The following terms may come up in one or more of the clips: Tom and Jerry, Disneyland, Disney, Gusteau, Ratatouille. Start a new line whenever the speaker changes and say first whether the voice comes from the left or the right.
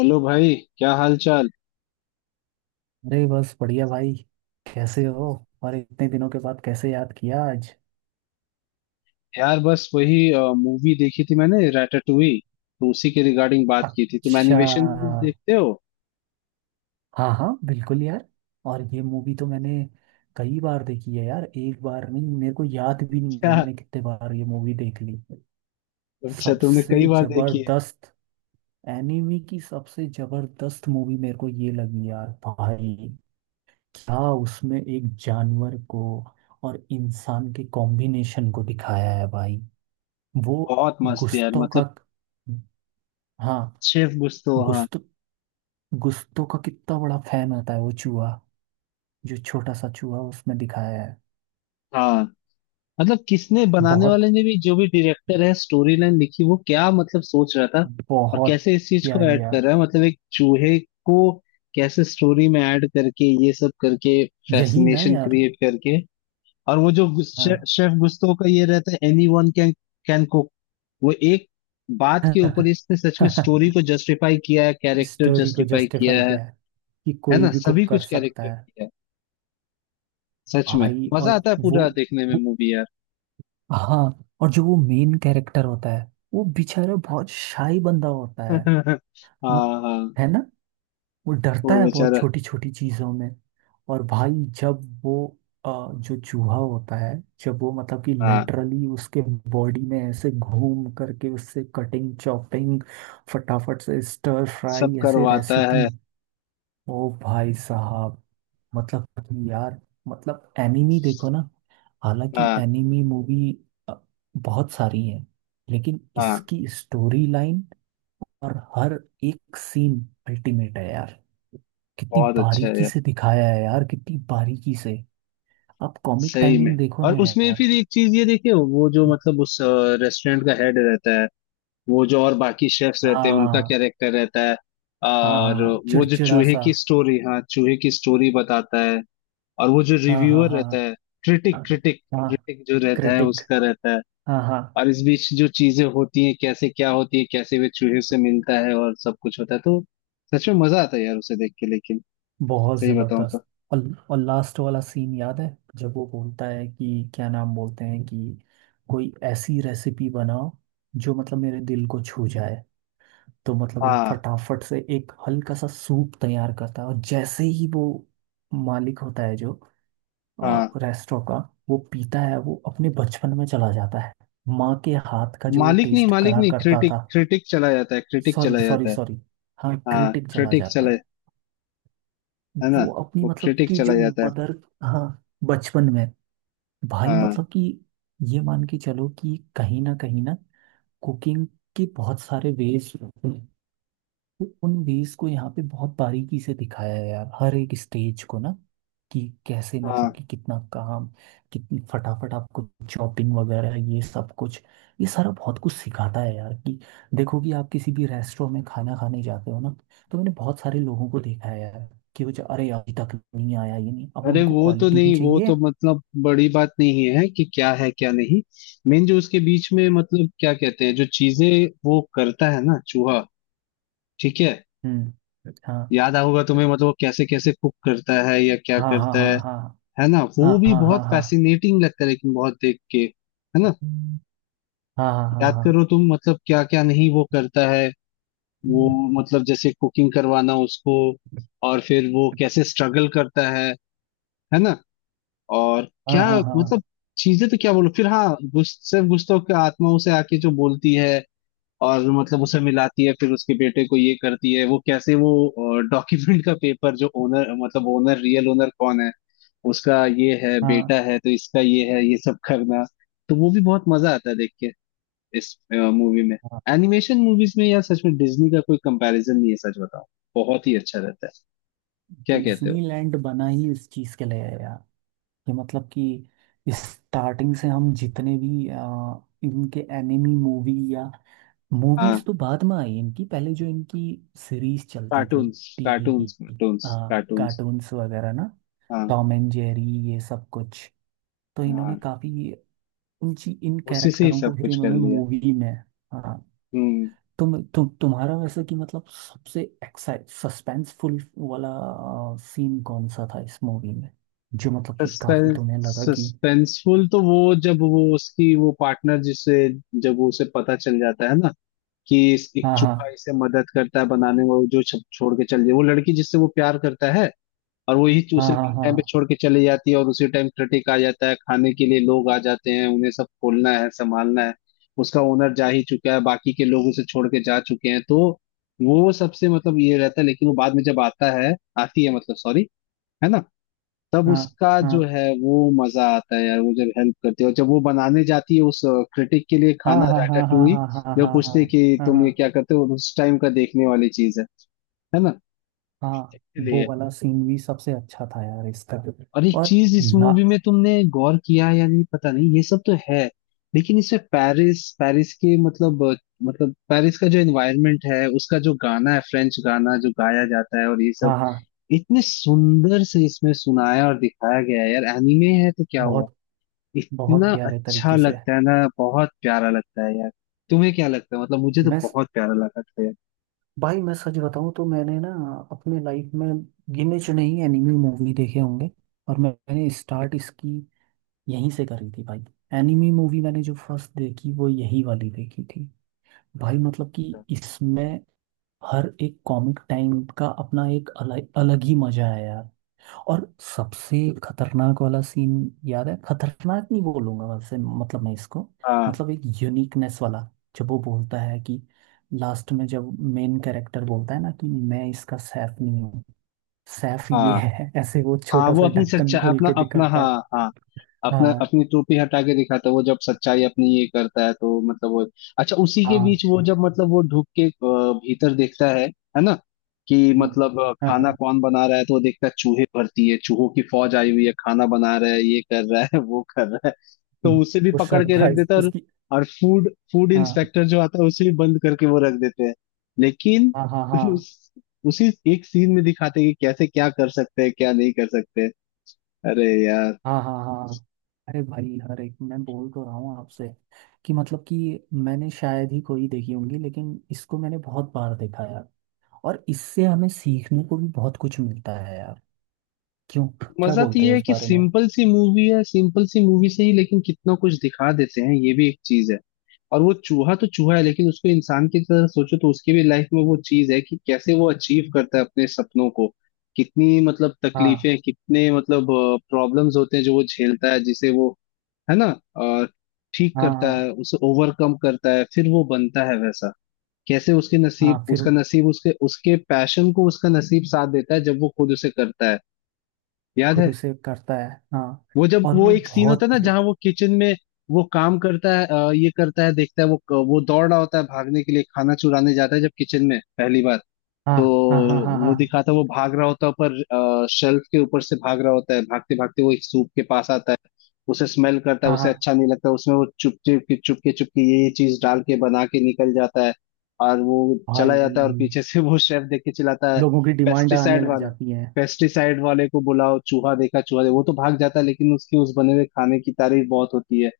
left: Hello भाई, क्या हाल चाल।
right: अरे बस बढ़िया भाई। कैसे हो। और इतने दिनों के बाद कैसे याद किया आज।
left: यार बस वही मूवी देखी थी मैंने, रैटाटुई। तो उसी के रिगार्डिंग बात की थी। तुम
right: अच्छा।
left: एनिमेशन मूवीज देखते हो?
right: हाँ हाँ, बिल्कुल यार। और ये मूवी तो मैंने कई बार देखी है यार। एक बार नहीं, मेरे को याद भी नहीं है
left: क्या।
right: मैंने कितने बार ये मूवी देख ली।
left: अच्छा, तुमने
right: सबसे
left: कई बार देखी है।
right: जबरदस्त एनिमी की सबसे जबरदस्त मूवी मेरे को ये लगी यार भाई। क्या उसमें एक जानवर को और इंसान के कॉम्बिनेशन को दिखाया है भाई। वो
left: बहुत मस्त यार
right: गुस्तों का।
left: मतलब।
right: हाँ।
left: शेफ गुस्तो, हाँ।
right: गुस्त गुस्तों का कितना बड़ा फैन होता है वो चूहा, जो छोटा सा चूहा उसमें दिखाया है।
left: हाँ, मतलब किसने बनाने
right: बहुत
left: वाले ने भी, जो भी डायरेक्टर है स्टोरी लाइन लिखी, वो क्या मतलब सोच रहा था। और
right: बहुत
left: कैसे इस चीज को
right: प्यारी
left: ऐड कर
right: यार।
left: रहा है, मतलब एक चूहे को कैसे स्टोरी में ऐड करके, ये सब करके,
right: यही ना
left: फैसिनेशन
right: यार।
left: क्रिएट करके। और वो जो
right: हाँ।
left: शेफ गुस्तो का ये रहता है, anyone can can cook. वो एक बात के ऊपर इसने सच में स्टोरी को जस्टिफाई किया है, कैरेक्टर
right: स्टोरी को
left: जस्टिफाई किया
right: जस्टिफाई
left: है।
right: किया है कि
left: है
right: कोई
left: ना,
right: भी
left: सभी
right: कुक कर
left: कुछ
right: सकता
left: कैरेक्टर
right: है।
left: किया है। सच में
right: भाई
left: मजा
right: और
left: आता है
right: वो,
left: पूरा देखने में
right: वो
left: मूवी यार।
right: हाँ। और जो वो मेन कैरेक्टर होता है वो बेचारा बहुत शाही बंदा होता है। मत
left: हाँ हाँ।
right: है वो
left: वो
right: डरता है बहुत
left: बेचारा।
right: छोटी छोटी चीजों में। और भाई जब वो अ, जो चूहा होता है, जब वो मतलब कि
left: हाँ,
right: लिटरली उसके बॉडी में ऐसे घूम करके उससे कटिंग चॉपिंग फटाफट से स्टर
left: सब
right: फ्राई ऐसे
left: करवाता
right: रेसिपी।
left: है।
right: ओ भाई साहब, मतलब कि यार, मतलब एनिमी देखो ना। हालांकि
left: हाँ
right: एनिमी मूवी बहुत सारी है, लेकिन
left: हाँ।
right: इसकी स्टोरी लाइन और हर एक सीन अल्टीमेट है यार। कितनी
left: बहुत अच्छा है
right: बारीकी
left: यार।
right: से दिखाया है यार, कितनी बारीकी से। आप कॉमिक
left: सही में।
right: टाइमिंग देखो ना
left: और उसमें
right: यार।
left: फिर एक चीज ये देखिए, वो जो मतलब उस रेस्टोरेंट का हेड रहता है, वो जो, और बाकी शेफ्स रहते हैं उनका
right: हाँ
left: कैरेक्टर रहता है।
right: हाँ
left: और
right: हाँ,
left: वो जो
right: चिड़चिड़ा
left: चूहे
right: सा।
left: की स्टोरी, हाँ चूहे की स्टोरी बताता है। और वो जो
right: हाँ हाँ
left: रिव्यूअर
right: हाँ
left: रहता है, क्रिटिक क्रिटिक।
right: हाँ।
left: क्रिटिक जो रहता है
right: क्रिटिक।
left: उसका रहता है।
right: हाँ हाँ।
left: और इस बीच जो चीजें होती हैं, कैसे क्या होती है, कैसे वे चूहे से मिलता है और सब कुछ होता है, तो सच में मजा आता है यार उसे देख के, लेकिन
right: बहुत
left: सही बताऊं तो।
right: जबरदस्त। और लास्ट वाला सीन याद है, जब वो बोलता है कि क्या नाम बोलते हैं, कि कोई ऐसी रेसिपी बनाओ जो मतलब मेरे दिल को छू जाए। तो मतलब वो
left: हाँ
right: फटाफट से एक हल्का सा सूप तैयार करता है, और जैसे ही वो मालिक होता है जो
left: हाँ।
right: रेस्टोरेंट का, वो पीता है, वो अपने बचपन में चला जाता है, माँ के हाथ का जो वो
left: मालिक नहीं,
right: टेस्ट
left: मालिक
right: करा
left: नहीं,
right: करता
left: क्रिटिक
right: था।
left: क्रिटिक चला जाता है, क्रिटिक
right: सॉरी
left: चला
right: सॉरी
left: जाता है।
right: सॉरी। हाँ,
left: हाँ,
right: क्रिटिक चला
left: क्रिटिक
right: जाता
left: चला।
right: है।
left: है ना।
right: वो अपनी
left: वो
right: मतलब
left: क्रिटिक
right: कि
left: चला
right: जो
left: जाता है।
right: मदर। हाँ। बचपन में। भाई
left: हाँ
right: मतलब कि ये मान के चलो कि कहीं ना कुकिंग के बहुत सारे वेज। तो उन वेज को यहाँ पे बहुत बारीकी से दिखाया है यार, हर एक स्टेज को ना। कि कैसे मतलब
left: हाँ।
right: कि कितना काम, कितनी फटाफट आपको चॉपिंग वगैरह ये सब कुछ। ये सारा बहुत कुछ सिखाता है यार, कि देखो कि आप किसी भी रेस्टोरेंट में खाना खाने जाते हो ना, तो मैंने बहुत सारे लोगों को देखा है यार कि वो जो अरे अभी तक नहीं आया ये नहीं, अब
left: अरे
right: उनको
left: वो तो
right: क्वालिटी भी
left: नहीं, वो तो
right: चाहिए।
left: मतलब बड़ी बात नहीं है कि क्या है क्या नहीं। मेन जो उसके बीच में मतलब क्या कहते हैं, जो चीजें वो करता है ना चूहा, ठीक है?
right: हम्म। हाँ
left: याद होगा तुम्हें, मतलब वो कैसे कैसे कुक करता है या क्या
right: हाँ हाँ
left: करता है।
right: हाँ
left: है ना? वो
right: हाँ
left: भी
right: हाँ
left: बहुत
right: हाँ हाँ
left: फैसिनेटिंग लगता है, लेकिन बहुत देख के। है ना?
right: हाँ हाँ हाँ
left: याद
right: हाँ
left: करो तुम, मतलब क्या क्या नहीं वो करता है, वो मतलब जैसे कुकिंग करवाना उसको। और फिर वो कैसे स्ट्रगल करता है। है ना? और
right: हाँ हाँ
left: क्या
right: हाँ हाँ हाँ
left: मतलब, चीजें तो क्या बोलो फिर, हाँ सिर्फ गुस्तों की आत्मा उसे आके जो बोलती है। और मतलब उसे मिलाती है, फिर उसके बेटे को ये करती है, वो कैसे वो डॉक्यूमेंट का पेपर, जो ओनर मतलब ओनर, रियल ओनर कौन है, उसका ये है,
right: हाँ हाँ।
left: बेटा है तो इसका ये है, ये सब करना। तो वो भी बहुत मजा आता है देख के इस मूवी में। एनिमेशन मूवीज में यार, सच में डिज्नी का कोई कंपैरिजन नहीं है, सच बताओ। बहुत ही अच्छा रहता है। क्या कहते हो?
right: डिज्नीलैंड बना ही इस चीज के लिए है यार। कि मतलब कि स्टार्टिंग से हम जितने भी इनके एनिमी मूवी या मूवीज
left: हाँ।
right: तो बाद में आई इनकी, पहले जो इनकी सीरीज चलती थी
left: कार्टून्स,
right: टीवी की,
left: कार्टून्स, कार्टून्स, कार्टून्स।
right: कार्टून्स वगैरह ना,
left: हाँ
right: टॉम एंड जेरी ये सब कुछ। तो इन्होंने
left: हाँ।
right: काफी इन
left: उसी से ही
right: कैरेक्टरों को
left: सब
right: फिर
left: कुछ कर
right: इन्होंने
left: लिया।
right: मूवी में। हाँ।
left: हम्म।
right: तुम्हारा वैसे कि मतलब सबसे एक्साइट सस्पेंसफुल वाला सीन कौन सा था इस मूवी में, जो मतलब कि काफी
left: सस्पेंस,
right: तुम्हें लगा कि।
left: सस्पेंसफुल तो वो, जब वो उसकी वो पार्टनर जिसे, जब वो उसे पता चल जाता है ना, कि इस एक
right: हाँ हाँ
left: चूहा इसे मदद करता है बनाने में, वो जो छोड़ के चल जाए वो लड़की, जिससे वो प्यार करता है। और वही चूसे
right: हाँ हाँ
left: मेन टाइम पे
right: हाँ
left: छोड़ के चली जाती है, और उसी टाइम क्रिटिक आ जाता है, खाने के लिए लोग आ जाते हैं, उन्हें सब खोलना है संभालना है। उसका ओनर जा ही चुका है, बाकी के लोग उसे छोड़ के जा चुके हैं, तो वो सबसे मतलब ये रहता है, लेकिन वो बाद में जब आता है, आती है, मतलब सॉरी। है ना? तब उसका जो
right: हाँ
left: है वो मजा आता है यार, वो जब हेल्प करती है, और जब वो बनाने जाती है उस क्रिटिक के लिए
right: हाँ
left: खाना,
right: हाँ हाँ हाँ
left: रैटाटूई।
right: हाँ हाँ हाँ
left: जब
right: हाँ हाँ
left: पूछते
right: हाँ
left: हैं कि
right: हाँ
left: तुम
right: हाँ,
left: ये क्या करते हो, उस टाइम का देखने वाली चीज है। है ना?
right: हाँ, वो
left: इसलिए।
right: वाला सीन भी सबसे अच्छा था यार इसका।
left: और एक
right: और
left: चीज इस
right: ला।
left: मूवी में तुमने गौर किया है या नहीं पता नहीं, ये सब तो है, लेकिन इसमें पेरिस, पेरिस के मतलब मतलब पेरिस का जो एनवायरनमेंट है, उसका जो गाना है, फ्रेंच गाना जो गाया जाता है और ये सब,
right: हाँ हाँ।
left: इतने सुंदर से इसमें सुनाया और दिखाया गया है यार, एनिमे है तो क्या हुआ।
right: बहुत बहुत
left: इतना
right: प्यारे
left: अच्छा
right: तरीके से।
left: लगता है ना। बहुत प्यारा लगता है यार। तुम्हें क्या लगता है, मतलब मुझे तो
right: मैं,
left: बहुत प्यारा लगा था यार।
right: भाई मैं सच बताऊं तो मैंने ना अपने लाइफ में गिने चुने ही एनिमी मूवी देखे होंगे। और मैंने स्टार्ट इसकी यहीं से करी थी भाई। एनिमी मूवी मैंने जो फर्स्ट देखी वो यही वाली देखी थी। भाई मतलब कि इसमें हर एक कॉमिक टाइम का अपना एक अलग अलग ही मजा है यार। और सबसे खतरनाक वाला सीन याद है, खतरनाक नहीं बोलूंगा वैसे, मतलब मैं इसको
left: हाँ
right: मतलब एक यूनिकनेस वाला। जब वो बोलता है कि लास्ट में जब मेन कैरेक्टर बोलता है ना, कि मैं इसका सैफ नहीं हूँ, सैफ ये
left: हाँ
right: है, ऐसे वो
left: हाँ।
right: छोटा
left: वो
right: सा
left: अपनी
right: ढक्कन
left: सच्चा,
right: खोल
left: अपना
right: के
left: अपना,
right: दिखाता
left: हाँ
right: है।
left: हाँ, अपना,
right: हाँ
left: अपनी टोपी हटा के दिखाता है, वो जब सच्चाई अपनी ये करता है, तो मतलब वो। अच्छा, उसी के
right: हाँ।
left: बीच वो जब मतलब वो ढुक के भीतर देखता है। है ना? कि
right: हम्म।
left: मतलब
right: हाँ।
left: खाना कौन बना रहा है, तो वो देखता है चूहे भरती है, चूहों की फौज आई हुई है, खाना बना रहा है, ये कर रहा है वो कर रहा है। तो
right: हम्म।
left: उसे भी
right: वो
left: पकड़ के रख
right: सरप्राइज
left: देता है।
right: उसकी।
left: और फूड फूड
right: हाँ
left: इंस्पेक्टर जो आता है उसे भी बंद करके वो रख देते हैं। लेकिन
right: हाँ हाँ हाँ
left: उस, उसी एक सीन में दिखाते हैं कि कैसे क्या कर सकते हैं क्या नहीं कर सकते। अरे यार।
right: हाँ हाँ हाँ। अरे भाई हर एक मैं बोल तो रहा हूँ आपसे कि मतलब कि मैंने शायद ही कोई देखी होंगी, लेकिन इसको मैंने बहुत बार देखा है यार। और इससे हमें सीखने को भी बहुत कुछ मिलता है यार। क्यों, क्या
left: मजा तो
right: बोलते हो
left: ये है
right: इस
left: कि
right: बारे में।
left: सिंपल सी मूवी है, सिंपल सी मूवी से ही लेकिन कितना कुछ दिखा देते हैं, ये भी एक चीज है। और वो चूहा तो चूहा है, लेकिन उसको इंसान की तरह सोचो तो उसकी भी लाइफ में वो चीज है, कि कैसे वो अचीव करता है अपने सपनों को। कितनी मतलब
right: हाँ
left: तकलीफें, कितने मतलब प्रॉब्लम्स होते हैं जो वो झेलता है, जिसे वो, है ना, अ, ठीक
right: हाँ
left: करता
right: हाँ
left: है, उसे ओवरकम करता है, फिर वो बनता है वैसा। कैसे उसके नसीब,
right: हाँ, फिर
left: उसका नसीब, उसके उसके पैशन को उसका नसीब साथ देता है, जब वो खुद उसे करता है। याद है?
right: खुद उसे करता है हाँ।
left: वो, जब
right: और
left: वो
right: वो
left: एक सीन होता है
right: बहुत।
left: ना जहाँ वो किचन में, वो काम करता है ये करता है, देखता है, वो दौड़ रहा होता है भागने के लिए, खाना चुराने जाता है जब किचन में पहली बार।
right: हाँ
left: तो
right: हाँ हाँ हाँ
left: वो
right: हाँ
left: दिखाता है, वो भाग रहा होता है पर शेल्फ के ऊपर से भाग रहा होता है, भागते भागते वो एक सूप के पास आता है। उसे स्मेल करता है,
right: हाँ
left: उसे
right: हाँ।
left: अच्छा नहीं लगता, उसमें वो चुप चुप के, चुप के, चुप के ये चीज डाल के बना के निकल जाता है। और वो चला
right: भाई
left: जाता है और पीछे से वो शेफ देख के चिल्लाता है,
right: लोगों की डिमांड आने
left: पेस्टिसाइड
right: लग
left: वाला,
right: जाती है।
left: पेस्टिसाइड वाले को बुलाओ, चूहा देखा, चूहा देखा, वो तो भाग जाता है लेकिन उसकी उस बने हुए खाने की तारीफ बहुत होती है।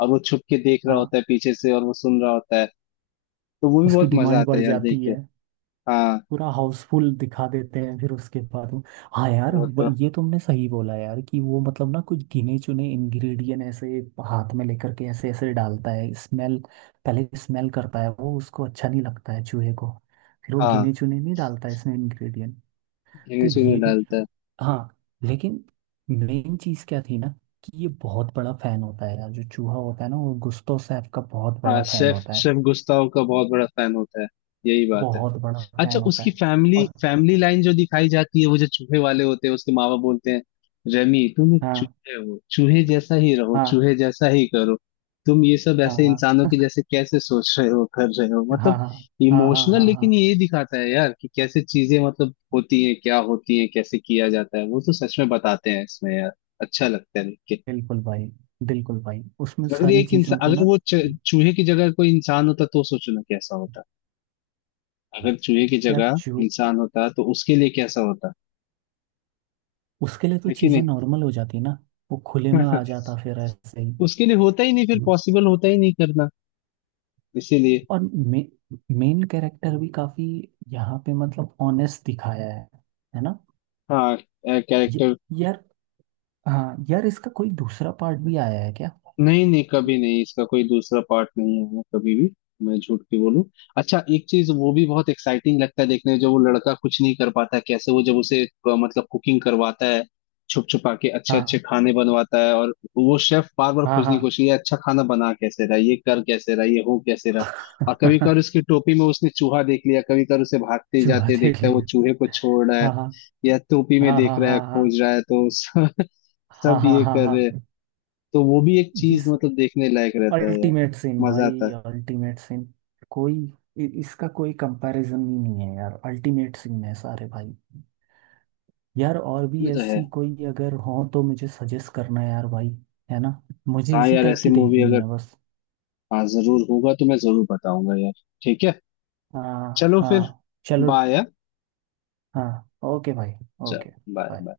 left: और वो छुप के देख रहा
right: हाँ,
left: होता है पीछे से, और वो सुन रहा होता है। तो वो भी
right: उसकी
left: बहुत मजा
right: डिमांड
left: आता
right: बढ़
left: है यार देख
right: जाती
left: के।
right: है।
left: हाँ।
right: पूरा हाउसफुल दिखा देते हैं फिर उसके बाद वो। हाँ यार,
left: वो
right: वो-
left: तो,
right: ये तुमने सही बोला यार कि वो मतलब ना कुछ गिने चुने इंग्रेडिएंट ऐसे हाथ में लेकर के ऐसे ऐसे डालता है स्मेल। पहले स्मेल करता है, वो उसको अच्छा नहीं लगता है चूहे को। फिर वो गिने
left: हाँ,
right: चुने नहीं डालता है इसमें इंग्रेडिएंट। तो
left: इसी में
right: ये भी।
left: डालता है।
right: हाँ। लेकिन मेन चीज़ क्या थी ना, कि ये बहुत बड़ा फैन होता है यार, जो चूहा होता है ना, वो गुस्तव सैफ का बहुत
left: हाँ,
right: बड़ा फैन
left: शेफ
right: होता है।
left: शेफ गुस्ताव का बहुत बड़ा फैन होता है। यही बात है।
right: बहुत बड़ा
left: अच्छा,
right: फैन होता
left: उसकी
right: है।
left: फैमिली
right: और।
left: फैमिली लाइन जो दिखाई जाती है, वो जो चूहे वाले होते हैं, उसके माँ बाप बोलते हैं, रेमी तुम एक
right: हाँ
left: चूहे हो, चूहे जैसा ही रहो,
right: हाँ
left: चूहे जैसा ही करो, तुम ये सब
right: हाँ
left: ऐसे
right: हाँ
left: इंसानों के जैसे कैसे सोच रहे हो, कर रहे हो,
right: हाँ
left: मतलब
right: हाँ हाँ हाँ
left: इमोशनल,
right: हाँ
left: लेकिन
right: हाँ।
left: ये दिखाता है यार कि कैसे चीजें मतलब होती हैं, क्या होती हैं, कैसे किया जाता है, वो तो सच में बताते हैं इसमें यार। अच्छा लगता है।
right: बिल्कुल भाई, बिल्कुल भाई उसमें
left: अगर
right: सारी
left: एक इंसान,
right: चीज़ों को
left: अगर
right: ना।
left: वो चूहे की जगह कोई इंसान होता तो सोचो ना कैसा होता। अगर चूहे की
right: यार
left: जगह
right: जो।
left: इंसान होता तो उसके लिए कैसा होता,
right: उसके लिए तो
left: है कि
right: चीज़ें
left: नहीं?
right: नॉर्मल हो जाती ना। वो खुले में आ जाता फिर ऐसे ही।
left: उसके लिए होता ही नहीं फिर, पॉसिबल होता ही नहीं करना, इसीलिए।
right: और मेन कैरेक्टर भी काफ़ी यहाँ पे मतलब ऑनेस्ट दिखाया है ना।
left: हाँ,
right: ये
left: कैरेक्टर।
right: यार। हाँ यार इसका कोई दूसरा पार्ट भी आया है क्या।
left: नहीं नहीं, कभी नहीं, इसका कोई दूसरा पार्ट नहीं आया कभी भी, मैं झूठ के बोलूं। अच्छा, एक चीज वो भी बहुत एक्साइटिंग लगता है देखने में, जब वो लड़का कुछ नहीं कर पाता है, कैसे वो जब उसे मतलब कुकिंग करवाता है, छुप छुपा के अच्छे अच्छे
right: हाँ
left: खाने बनवाता है, और वो शेफ बार बार
right: हाँ
left: खोजने
right: हाँ।
left: की कोशिश, ये अच्छा खाना बना कैसे रहा, ये कर कैसे रहा, ये हो कैसे रहा। और कभी कभार उसकी टोपी में उसने चूहा देख लिया, कभी कभार उसे भागते
right: चूहा
left: जाते
right: देख
left: देखता है, वो
right: लिया।
left: चूहे को छोड़ रहा है
right: हाँ
left: या टोपी में
right: हाँ हाँ
left: देख रहा है,
right: हाँ हाँ
left: खोज रहा है, तो सब
right: हाँ
left: सब
right: हाँ हाँ
left: ये
right: हाँ हाँ
left: कर रहे हैं।
right: हाँ।
left: तो वो भी एक
right: ये
left: चीज मतलब देखने लायक रहता है यार।
right: अल्टीमेट सिन
left: मजा आता
right: भाई,
left: है।
right: अल्टीमेट सिन। कोई इसका कोई कंपैरिजन ही नहीं है यार, अल्टीमेट सिन है सारे भाई। यार और भी
left: ये तो है।
right: ऐसी कोई अगर हो तो मुझे सजेस्ट करना यार भाई। है ना, मुझे
left: हाँ
right: इसी
left: यार,
right: टाइप
left: ऐसी
right: की
left: मूवी
right: देखनी
left: अगर,
right: है बस।
left: हाँ जरूर होगा तो मैं जरूर बताऊंगा यार। ठीक है।
right: हाँ
left: चलो फिर।
right: हाँ। चलो।
left: बाय।
right: हाँ ओके भाई।
left: चल।
right: ओके। बाय।
left: बाय।